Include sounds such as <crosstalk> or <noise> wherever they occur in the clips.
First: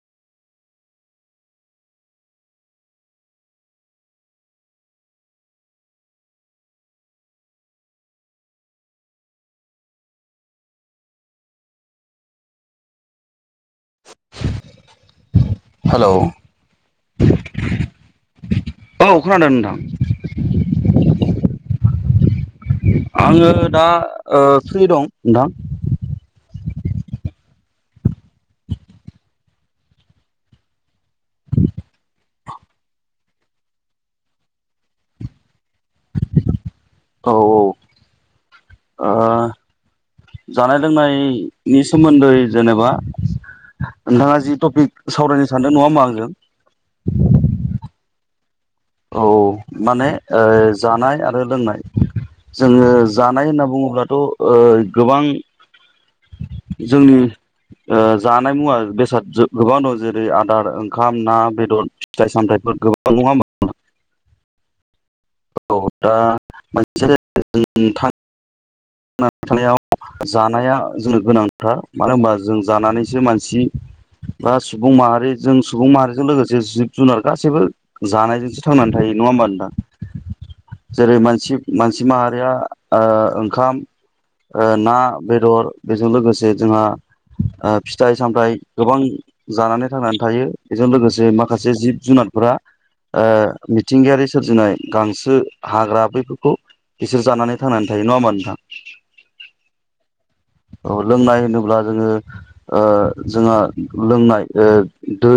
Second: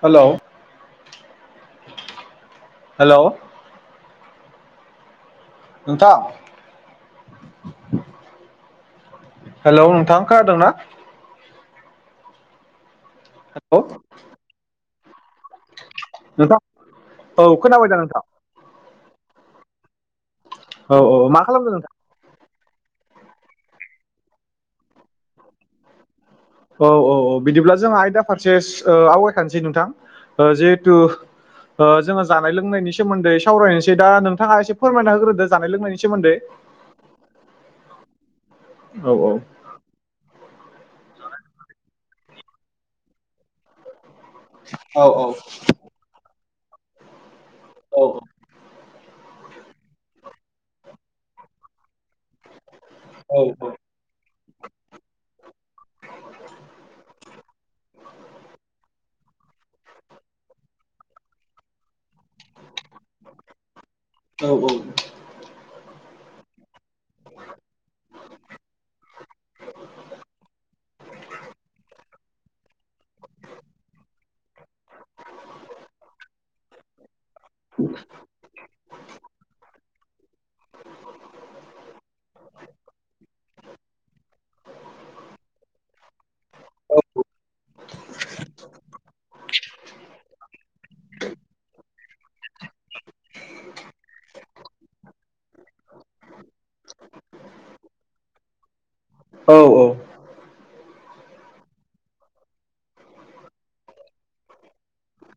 हेल' हेल' नोंथां हेलौ नोंथांखा होदोंना? <unintelligible> हेलौ औ नोंथां औ खोनाबायदा नोंथां? औ खोनादों नोंथां औ औ मा खालामदों नोंथां? आङो दा ओ फ्रि दं नोंथां औ औ औ बिदिब्ला जोंहा आयदा फारसे ओ आवगायखानोसै नोंथां जिहेथु ओ जों जानाय लोंनायनि सोमोन्दैावरायनोसै दा नोंथाङा एसे फोरमायना होग्रोदो जानाय लोंनायनि सोमोन्दै औ ओ औ औ जानाय लोंनायनि सोमोन्दै जेनेबा नोंथाङा जि औ टपिक औ सावरायनो सानदों नङा होमा आंजों औ औ माने ओ जानाय आरो लोंनाय जोङो जानाय होनना औ बुङोब्लाथ' ओ गोबां जोंनि ओ जानाय मुवा बेसाद गोबां दं जेरै आदार ओंखाम ना बेदर फिथाइ सामथाइफोर गोबां नङा होमबा औ औ औ औ दा मोनसे नोंथां थानायाव जानाया जोंनो गोनांथार मानो होनबा जों जानानैसो मानसि बा सुबुं माहारि जों सुबुं माहारिजों लोगोसे जिब जुनार गासैबो जानायजोंसो थांनानै थायो नङा होमबा नोंथां? जेरै मानसि मानसि माहारिया ओ ओंखाम ओ ना बेदर बेजों लोगोसे जोंहा ओ फिथाइ सामथायाइ गोबां जानानै थांनानै थायो। बेजों लोगोसे माखासे जिब जुनार फोरा ओ मिथिंगायारि सोरजिनाय गांसो हाग्रा बैफोरखौ बिसोर जानानै थांनानै थायो नङा होमबा नोंथां? औ औ लोंनाय होनोब्ला जोङो ओ जोंहा लोंनाय ओ दै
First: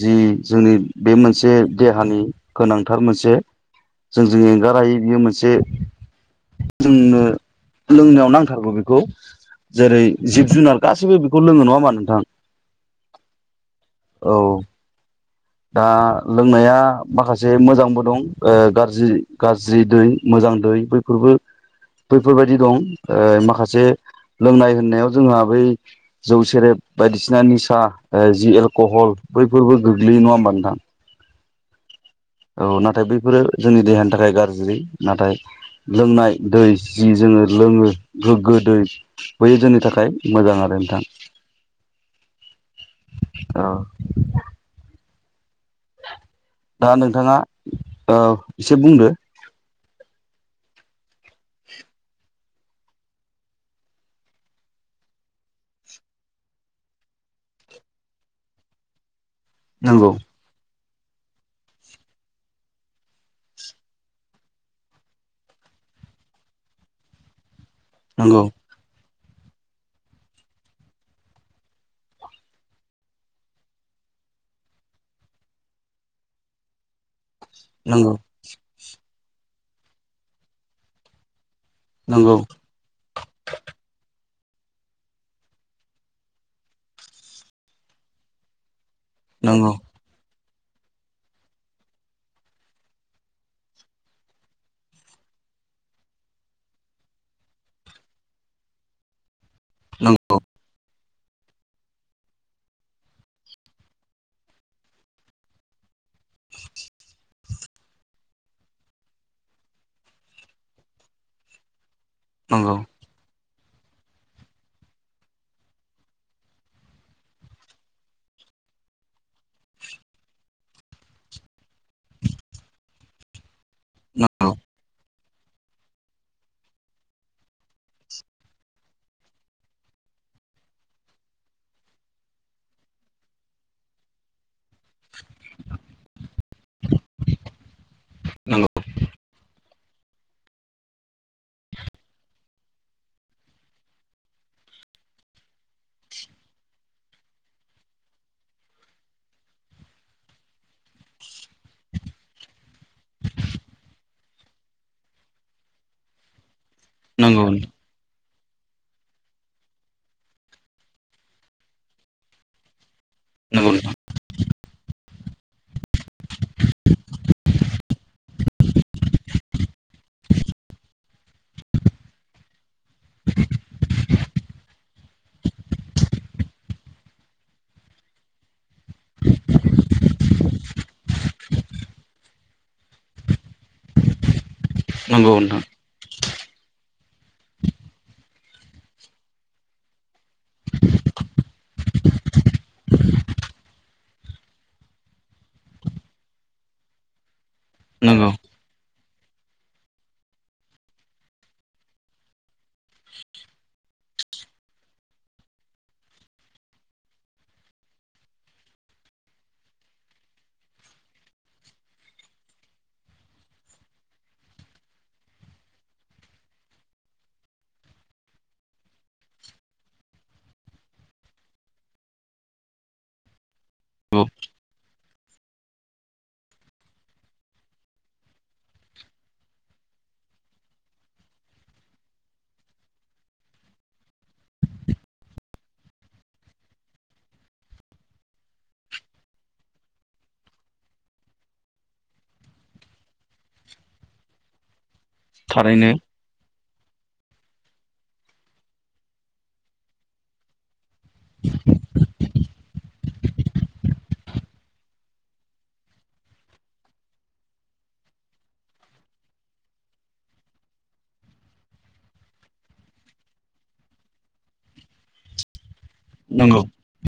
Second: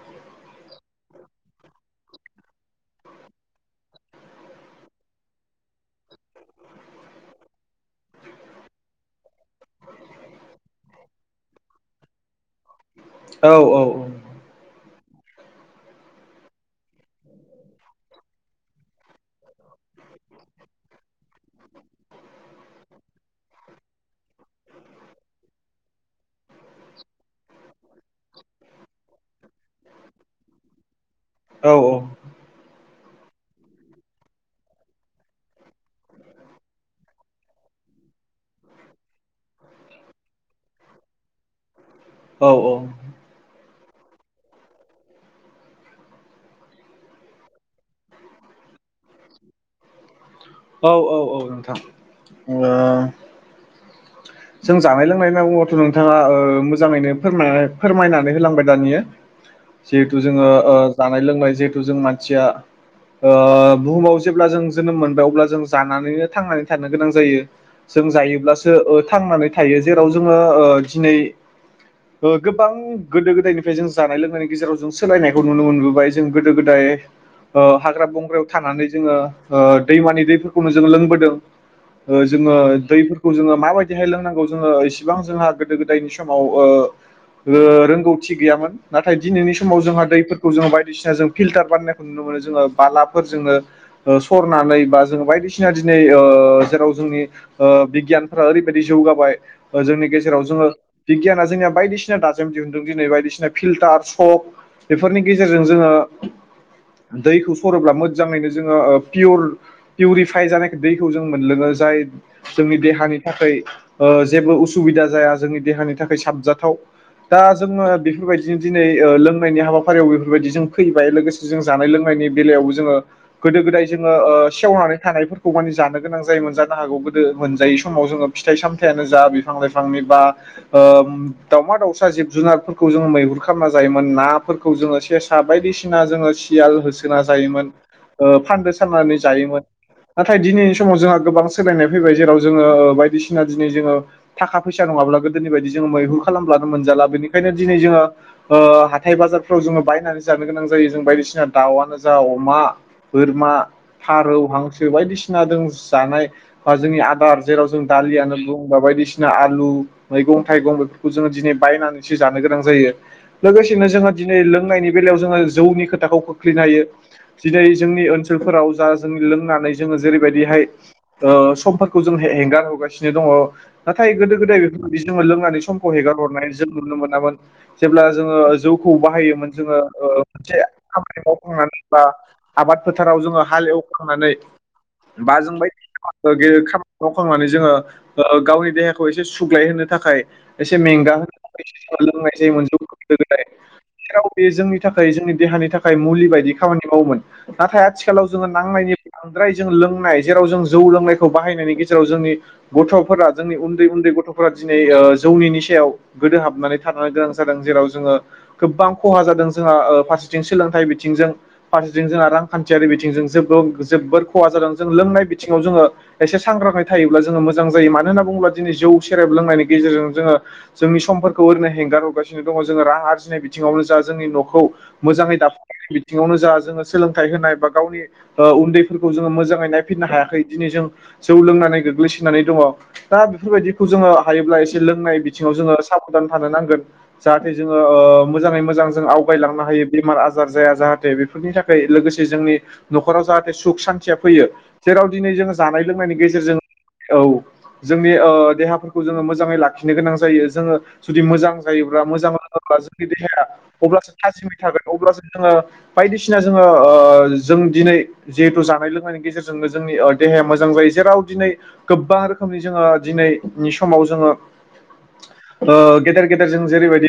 जि जोंनि बे मोनसे देहानि गोनांथार मोनसे जोंजों एंगार हायै बियो मोनसे जोंनो लोंनायाव नांथारगौ बेखौ गौ जेरै जिब जुनार गासैबो बेखौ लोङो नङा होनबा नोंथां? औ औ औ। औ दा लोंनाया माखासे मोजांबो दं ओ गाज्रि गाज्रि दै मोज मोजां दै बैफोरबो बैफोरबायदि दं ओ माखासे लोंनाय होननायाव जोंहा बै जौ सेरेब बायदिसिना निसा ओ जि एलकहल बैफोरबो गोग्लैयो नङा होमबा नोंथां? औ औ नाथाय बैफोरो जोंनि देहानि थाखाय गाज्रि नाथाय लोंनाय दै जि जोङो लोङो गोग्गो दै बै जोंनि थाखाय मोजां आरो नोंथां। <unintelligible> औ। दा नोंथाङा ओ एसे बुंदो। औ औ औ नोंथां। ओ जों जानाय लोंनाय होनना बुङोबाथ नोंथाङा ओ मोजाङैनो फोर फोरमायनानै होलांबाय दानिया। नंगौ जिहेथु जोङो ओ जानाय लोंनाय जिहेथु जों मानसिया ओ बुहुमाव जेब्ला जों जोनोम मोनबाय अब्ला जों जानानैनो थांनानै थानो गोनां जायो। जों नंगौ जायोब्लासो ओ थांनानै थायो जेराव जोङो ओ दिनै ओ गोबां गोदो गोदायनिफ्राय जों जानाय लोंनायनि गेजेराव जों सोलायनायखौ नुनो मोनबोबाय जों गोदो गोदाय ओ हाग्रा नंगौ बंग्रायाव थानानै जोङो ओ दैमानि दैफोरखौनो जों लोंबोदों। नंगौ जोङो दैफोरखौ जोङो माबायदि रोंनांगौ जोङो इसेबां जोंहा गोदो गोदायनि समाव ओ रो रोंगौथि गैयामोन। नाथाय दिनैनि नंगौ समाव जोंहा दैफोर ज बायदिसिना ज फिलटार बानायनायखौ नुनो मोनो जोङो बालाफोर जोङो ओ सरनानै बा जों बाय बायदिसिना दिनै ओ जेराव जोंनि ओ बिगियान ओरैबायदि बायदि जौगाबाय ओ जोंनि गेजेराव जोङो बिगियाना जोंनिया बायदिसिना दाजेम दिहुनदों दिनै बायदिसिना फिल्टार सक बेफोरनि गेजेरजों जोङो <unintelligible> दैखौ सरोब्ला मोजाङैनो जोङो ओ पियर पिउरिफाइ जानाय दैखौ जों मोनलोङो जाय नंगौ जोंनि देहानि थाखाय ओ जेबो उसुबिदा जाया जोंनि देहानि थाखाय साबजाथाव। दा जोङो बेफोरबायदिनो दिनै ओ लोंनायनि हाबाफारियाव बेफोरबायदि जों फैबाय लोगोसे जों जानाय लोंनाय नि बेलायावबो जोङो गोदो गोदाय जोङो ओ नंगौ सेवनानै थानायफोरखौ मान जानो गोनां जायो मोनजानो हागौ गोदो मोनजायो। जोङो फिथाइ सामथायानो जा बिफां लाइफांनि बा ओ दाावमा दाउसा जिब जुनारफोरखौ जों मैहुर खालामना जायोमोन ना फोरखौ जोङो सेसा बायदिसिना जोङो सियाल होसोना जायोमोन। ओ नंगौ फान्दो साननानै जायोमोन नाथाय दिनैनि समाव जोंहा गोबां सोलायनाय फैबाय जेराव जोङो ओ बायदिसिना दिनै जोङो थाखा फैसा नङाब्ला गोदोनि बायदि जोङो मैहुर खालामब्लानो मोनजाला बेनिखायनो दिनै जोङो ओ हाथाय बाजारफ्राव जोङो बायनानै जानो गोनां जायो जों बायदिसिना दाउआनो जा अमा बोरमा फारौ हांसो बायदिसिना जों जानाय बा जोंनि नंगौ बार नंगौ जेराव जों दालि आनो बा बायदिसिना आलु मैगं थाइगं बेफोरखौ जोङो दिनै बायनानैसो जानो गोनां जायो। नंगौ लोगोसेनो नोंथां जोङो दिनै लोंनायनि बेलायाव जोङो जौनि खोथाखौ खोख्लैनो हायो। दिनै जोंनि ओनसोलफोराव जा जों लोंनानै जोङो जेरैबायदिहाय ओ समफोर खौ जों हेंगार हरगासिनो दङ नाथाय गोदो गोदाय बेफोरबायदि जों लोंनानै समखौ हेगार हरनाय जों नु नो मोनामोन जेब्ला जोङो जौखौ बाहायोमोन जोङो ओ मोनसे खामानि मावखांनानै बा आबाद फोथाराव जोङो हाल एवखांनानै नंगौ बा जों बायदिसिना गेदेर खामा नि मावखांनानै जोङो ओ गावनि देहाखौ एसे सुग्लाय होनो थाखाय एसे मेंगा होनो थाखाय लोंनाय जायोमोन जौखौ गोदो गोदाय। जेराव बे जोंनि थाखाय जोंनि देहानि थाखाय मुलि बायदि खामानि मावोमोन। नाथाय आथिखालाव नंगौ जोङो नांनायनि बांद्राय जों लोंनाय जेराव जों जौ लोंनायखौ बाहायनायनि गेजेरजों जोंनि गथ'फोरा जोंनि उन्दै उन्दै गथ'फोरा दिनै ओ जौनि निसायाव गोदो हाबनानै था गोनां जादों जेराव जोङो गोबां खहा जादों जोंहा फारसेथिं सोलोंथाइ बिथिंजों फार जों जोंहा रांखान्थियारि बिथिंजों जोबो जोबोर खहा जादों जों लोंनाय बिथिङाव जोङो एसे सांग्राङै थायोब्ला जोङो मोजां जायो मानो होनना बुङोबा जौ सेरेब लोंनायनि गेजेरजों जोङो जोंनि समफोरखौ ओरैनो हें गार हरगासिनो दङ जोङो रां आरजिनाय बिथिङावनो जा नंगौ जोंनि न'खौ मोजाङै दाफामनाय बिथिङावनो जा जोङो सोलोंथाइ होनाय बा गावनि ओ उन्दैफोरखौ जोङो मोजाङै नायफिननो हायाखै दिनै जों जौ लोंनानै गोग्लैसोनानै दङ दा बेफोरबायदिखौ जोङो हायोब्ला एसे लोंनाय बिथिङाव जोङो साबदान थानो नांगोन। जाहाथे जोङो ओ मोजाङै मोजां जों आवगायलांनो हायो बेमार आजार जाया जाहाथे बेफोरनि थाखै लोगोसे जोंनि न'खराव जाहाथे सुख सान्थिया फैयो जेराव दिनै जोङो जानाय थारैनो लोंनायनि गेजेरजों औ जोंनि ओ देहाफोरखौ जोङो मोजाङै लाखिनो गोनां जायो जोङो जुदि मोजां जायोब्ला मोजां बा जोंनि देहाया अब्लासो थाजिमै थागोन अब्लासो जोङो बायदिसिना जोङो ओ जों दिनै जिहेथु जानाय लोंनायनि गेजेरजोंनो जोंनि देहाया मोजां जायो जेराव दिनै गोबां रोखोमनि जोङो दिनै नि समाव जोङो ओ गेदेर गेदेर नंगौ जों जेरैबायदि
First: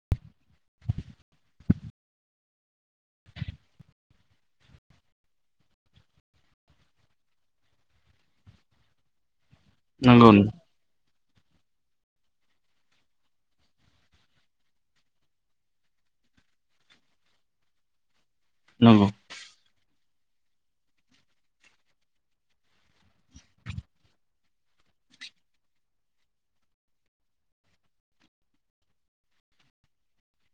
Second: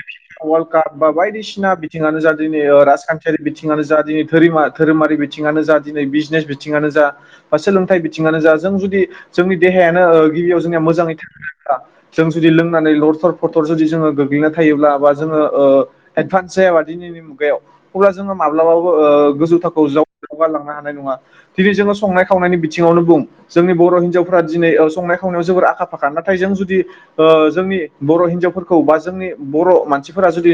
वर्ल्ड काप बा बायदिसिना बिथिङानो जा दिनै राजखान्थियारि बिथिङानो जा दिनै धोरिमा धोरोमारि बि थिङानो जा दिनै बिजनेस बिथिङनो जा बा सोलोंथाइ बिथिङनो जा जों जुदि जोंनि देहायानो ओ नंगौ गिबियाव जोंना मोजाङै था <unintelligible> जों जुदि लोंनानै लरथर फरथर जुदि जोङो गोग्लैना थायोब्ला बा जोङो ओ एडभान्स जायाबा दिनैनि मुगायाव अब्ला जोङो माब्लाबाबो नंगौ गोजौ थाखोआव जौ गालांनो हानाय नङा दिनै जोङो संनाय खावनायनि बिथिङावनो बुं जोंनि बर' हिनजाव फोरा दिनै संनाय खावनायाव जोबोर आखा फाखा नाथाय जों जुदि ओ जोंनि बर' हिनजावफोरखौ बा जोंनि बर' मानसिफोरा जुदि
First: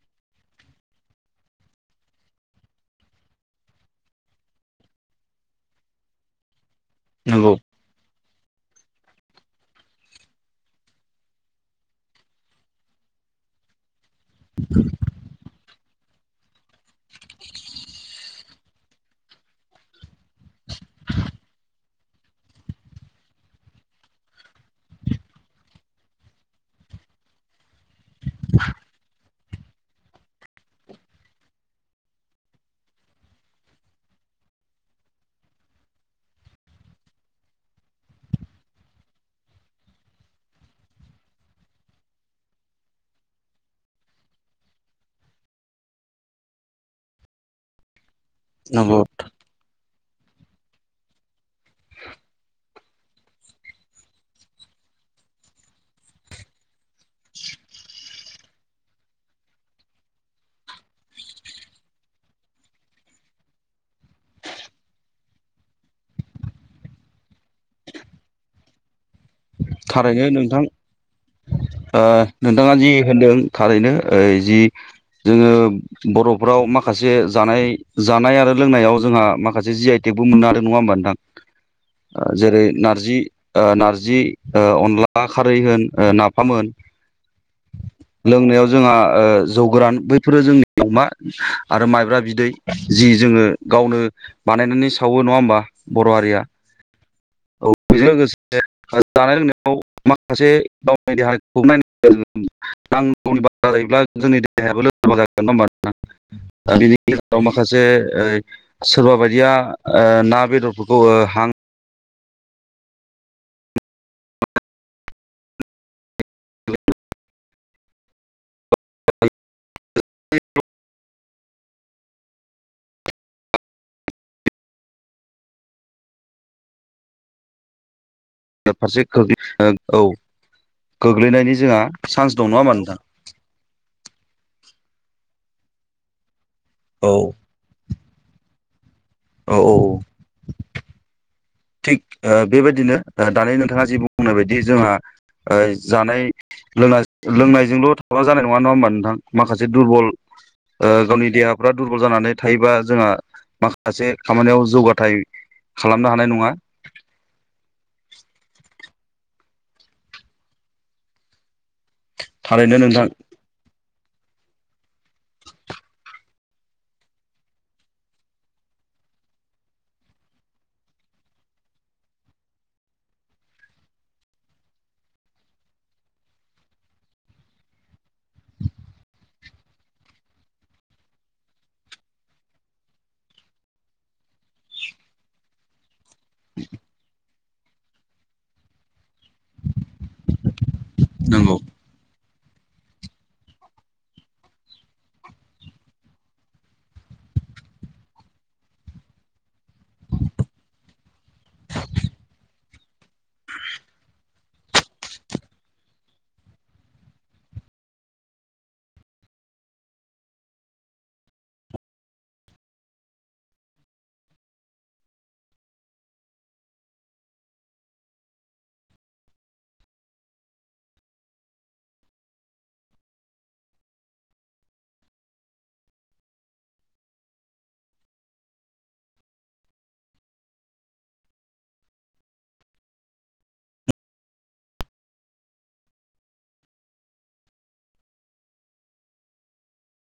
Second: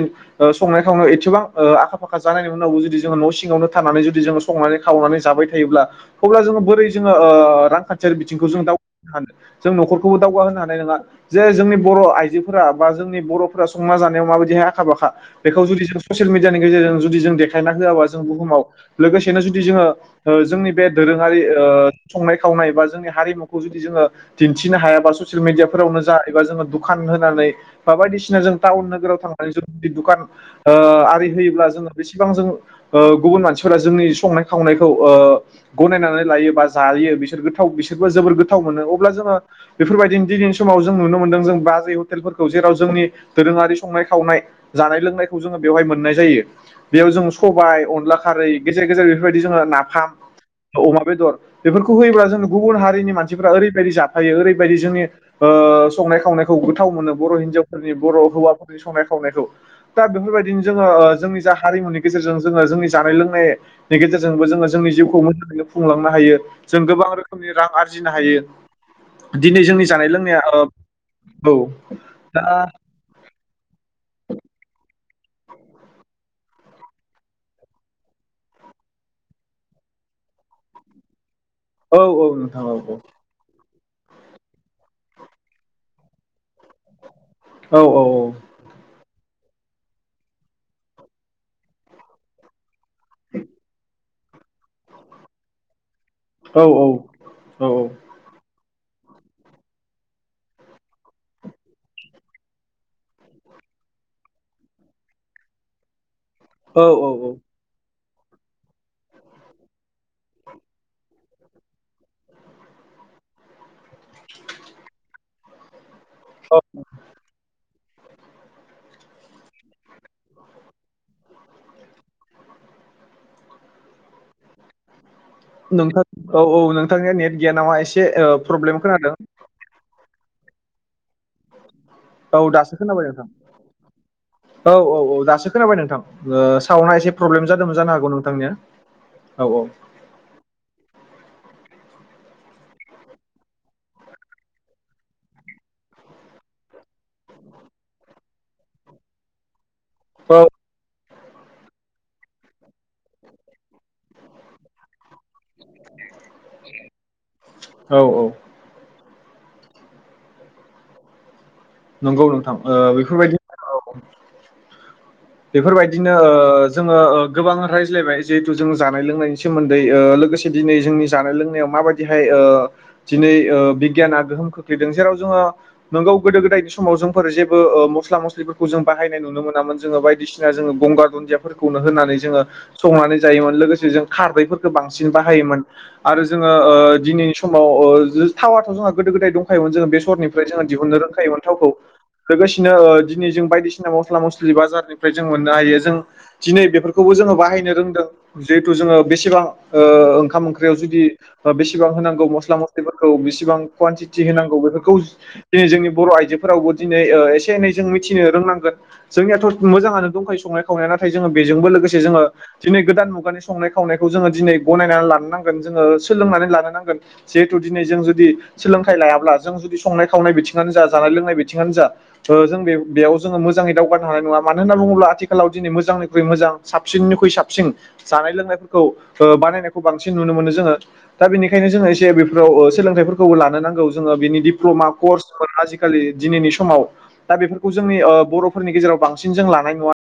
संनाय खावनाय एसेबां आखा फाखा जानायनि उनावबो जुदि जोङो न' सिङावनो थानानै जुदि जों संनानै खावनानै जाबाय थायोब्ला अब्ला जोङो बोरै जोङो नंगौ ओ रांखान्थियारि बि थिंखौ जों दावगाहोनो हानो जों न'खरखौबो दावगा होनो हानाय नङा जे जोंनि बर' आइजोफोरा बा जोंनि बर'फोरा संना जानायाव माबायदिहाय आखा फाखा बेखौ जुदि जों ससियेल मेडियानि गेजेरजों जुदि जों देखायना होआबा जों बुहुमाव लोगोसेनो जुदि जोङो ओ जोंनि बे दोरोङारि ओ संनाय खावनाय बा जोंनि हारिममखौ जुदि जोङो दिनथिनो हायाबा ससियेल मेदियाफोरावनो जा एबा जोङो दुखान होनानै बा बायदिसिना जों टाउन नोगोराव थांनानै जों ज दुखान आरि होयोब्ला जोङो बेसेबां जों ओ गुबुन मानसिफोरा जोंनि संनाय खावनायखौ ओ गनायनानै लायो बा जायो बिसोर गोथा थाव बिसोरबो जोबोर गोथाव मोनो अब्ला जोङो बेफोरबायदिनो दिनै समाव जों नुनो मोनदों जों बाजै हटेलफोरखौ जे राव जोंनि दोरोङारि संनाय खावनाय जानाय लोंनायखौ जोङो बेवहाय मोननाय जायो बेयाव जों स बाय अनला खारै गेजेर नंगौ गेजेर बेफोरबायदि जोङो नाफाम अमा बेदर बेफोरखौ होयोब्ला जों गुबुन हारिनि मानसिफ्रा ओरैबायदि जाफायो ओरैबायदि जोंनि ओ संनाय खावनायखौ गोथाव मोनो बर' हिन जावफोरनि बर' हौवाफोरनि संनाय खावनायखौ दा बेफोरबायदिनो जोङो ओ जोंनि जा हारिमुनि गेजेरजों जों जोंनि जानाय लोंनायनि गेजेरजोंबो जोङो जोंनि जिउखौ मोजाङैनो खुंलांनो हायो जों गोबां रोखोम नि रां आरजिनो हायो। दिनै जोंनि जानाय थारैनो लोंनाया नोंथां औ ओ दा नोंथाङा जि होनदों थारैनो ओ जि जोङो बर'फ्राव माखासे जानाय जानाय आरो लोंनायाव जोंहा माखासे जि आइ टेक बो मोननो हादों आरो नङा होमबा नोंथां औ औ जेरै नोंथां औ नारजि ओ नार्जि ओ अनला खारै होन नाफाम होन औ औ लोंनायाव जोंहा ओ जौ गोरान बैफोरो जोंनि अमा आरो माइब्रा बिदै जि जोङो गावनो बानायनानै सावो नङा होमबा बर' हारिया औ औ बेजों लोगोसे <unintelligible> जानाय लोंनायाव माखासे गावनि देहाखौ नायनोगौनि बाथ्रा जायोब्ला जोंनि देहायाबो लोरबां जागोन नङा होमबाथ नोंथां दा बिनि औ औ गेजेराव माखासे ओ सोरबा बायदिया ओ ना बेदरफोरखौ ओ हां <inaudible> औ। नोंथां औ औ नोंथांनिया नेट गैया नामा एसे ओ प्रब्लेम फारसे खोनादों खोख औ गोग्लैनायनि जोंहा चान्स औ दं नङा होमबा दासो खोनाबाय नोंथां औ औ औ दासो खोनाबाय नोंथां। सावना औ एसे प्रब्लेम जादोंमोन जानो हागौ नोंथांनिया। औ औ। थिग बेबायदिनो दानि नोंथाङा जिे बुंनाय बायदि जोंहा जानाय लों लोंनायजोंल' थाब्ला जानाय नङा होमबा नोंथां माखासे दुरबल औ ओ गावनि देहाफ्रा दुरबल जानानै थायोबा जोंहा माखासे खामानियाव जौगाथाय खालामनो हानाय नङा। औ औ। नंगौ नोंथां थारैनो ओ नोंथां बेफोरबायदि औ। बेफोरबायदिनो ओ जोङो गोबां रायज्लायबाय जिहेथु जों जानाय लोंनायनि सोमोन्दै लोगोसे दिनै जोंनि जानाय लोंनायाव माबादिहाय दिनै बिगियाना गोहोम खोख्लैदों जेराव जोंहा नंगौ गोदो गोदाय बे समाव जोंफोर जेबो मस्ला मस्लिफोरखौ जों बाहायनाय नुनो मोनाम जोङो बायदिसिना जोङो गंगार दुदियाफोरखौ नो होनानै जोङो संनानै जायोमोन लोगोसे जों खारदैफोरखौ बांसिन बाहायोमोन। आरो जोङो ओ दिनैनि समाव ओ थावाथ' जोंहा गोदो गोदाय दंखायोमोन जोङो बेसरनिफ्राय जोङो दिहुननो रोंखायोमोन नंगौ थावखौ। लोगोसेनो दिनै जों बायदिसिना मस्ला मस्लि बाजारनिफ्राय जों मोननो हायो जों दिनै बेफोरखौबो जों बायनो रोंदों जेहुते जोङो बेसेबां ओ ओंखाम ओंख्रियाव जुदि बेसेबां होनांगौ। गौ मस्ला मस्लिफोरखौ बिसेबां कुवानटिटि होनांगौ बेफोरखौ दिनै जोंनि बर' फोरावबो दिनै एसे एनै जों मिथिनो रोंनांगोन जोंनियाथ' मोजाङनो दंखायो संनाय खावनाया नाथाय जोङो बेफोर बेजोंबो लोगोसे जोङो दिनै गोदान मुगानि संनाय खावनाखौ जोङो दिनै गनायना लानो नांगोन लानो नांगोन जिेहुते दिनै जों जुदि सोलोंथाइ लायाब्ला जों जुदि संनाय खावनाय बिथिङानो जा जानाय लोंनाय बिथिङानो जा जों बे जोङो मोजाङै दावगानो हानाय नङा मानो होनना बुङोब्ला आथिखालाव दिन मोजांनिख्रुइ मो मोजां साबसिननिख्रुइ साबसिन जानाल लोंनायफोरखौ ओ बानायनायखौ बांसिन नुनो मोनो जोङो दा बेनिखायनो जोङो एसे बेफ्राव सोलोंथाइफोरखौबो लानो नांगौ जोङो बिनि डिप्ल'मा कर्सफोर मोनो आजिखालि दिनैनि समाव दा बेफोरखौ जोंनि बर'फोरनि गेजेराव बांसिन जों लानाय नुवा।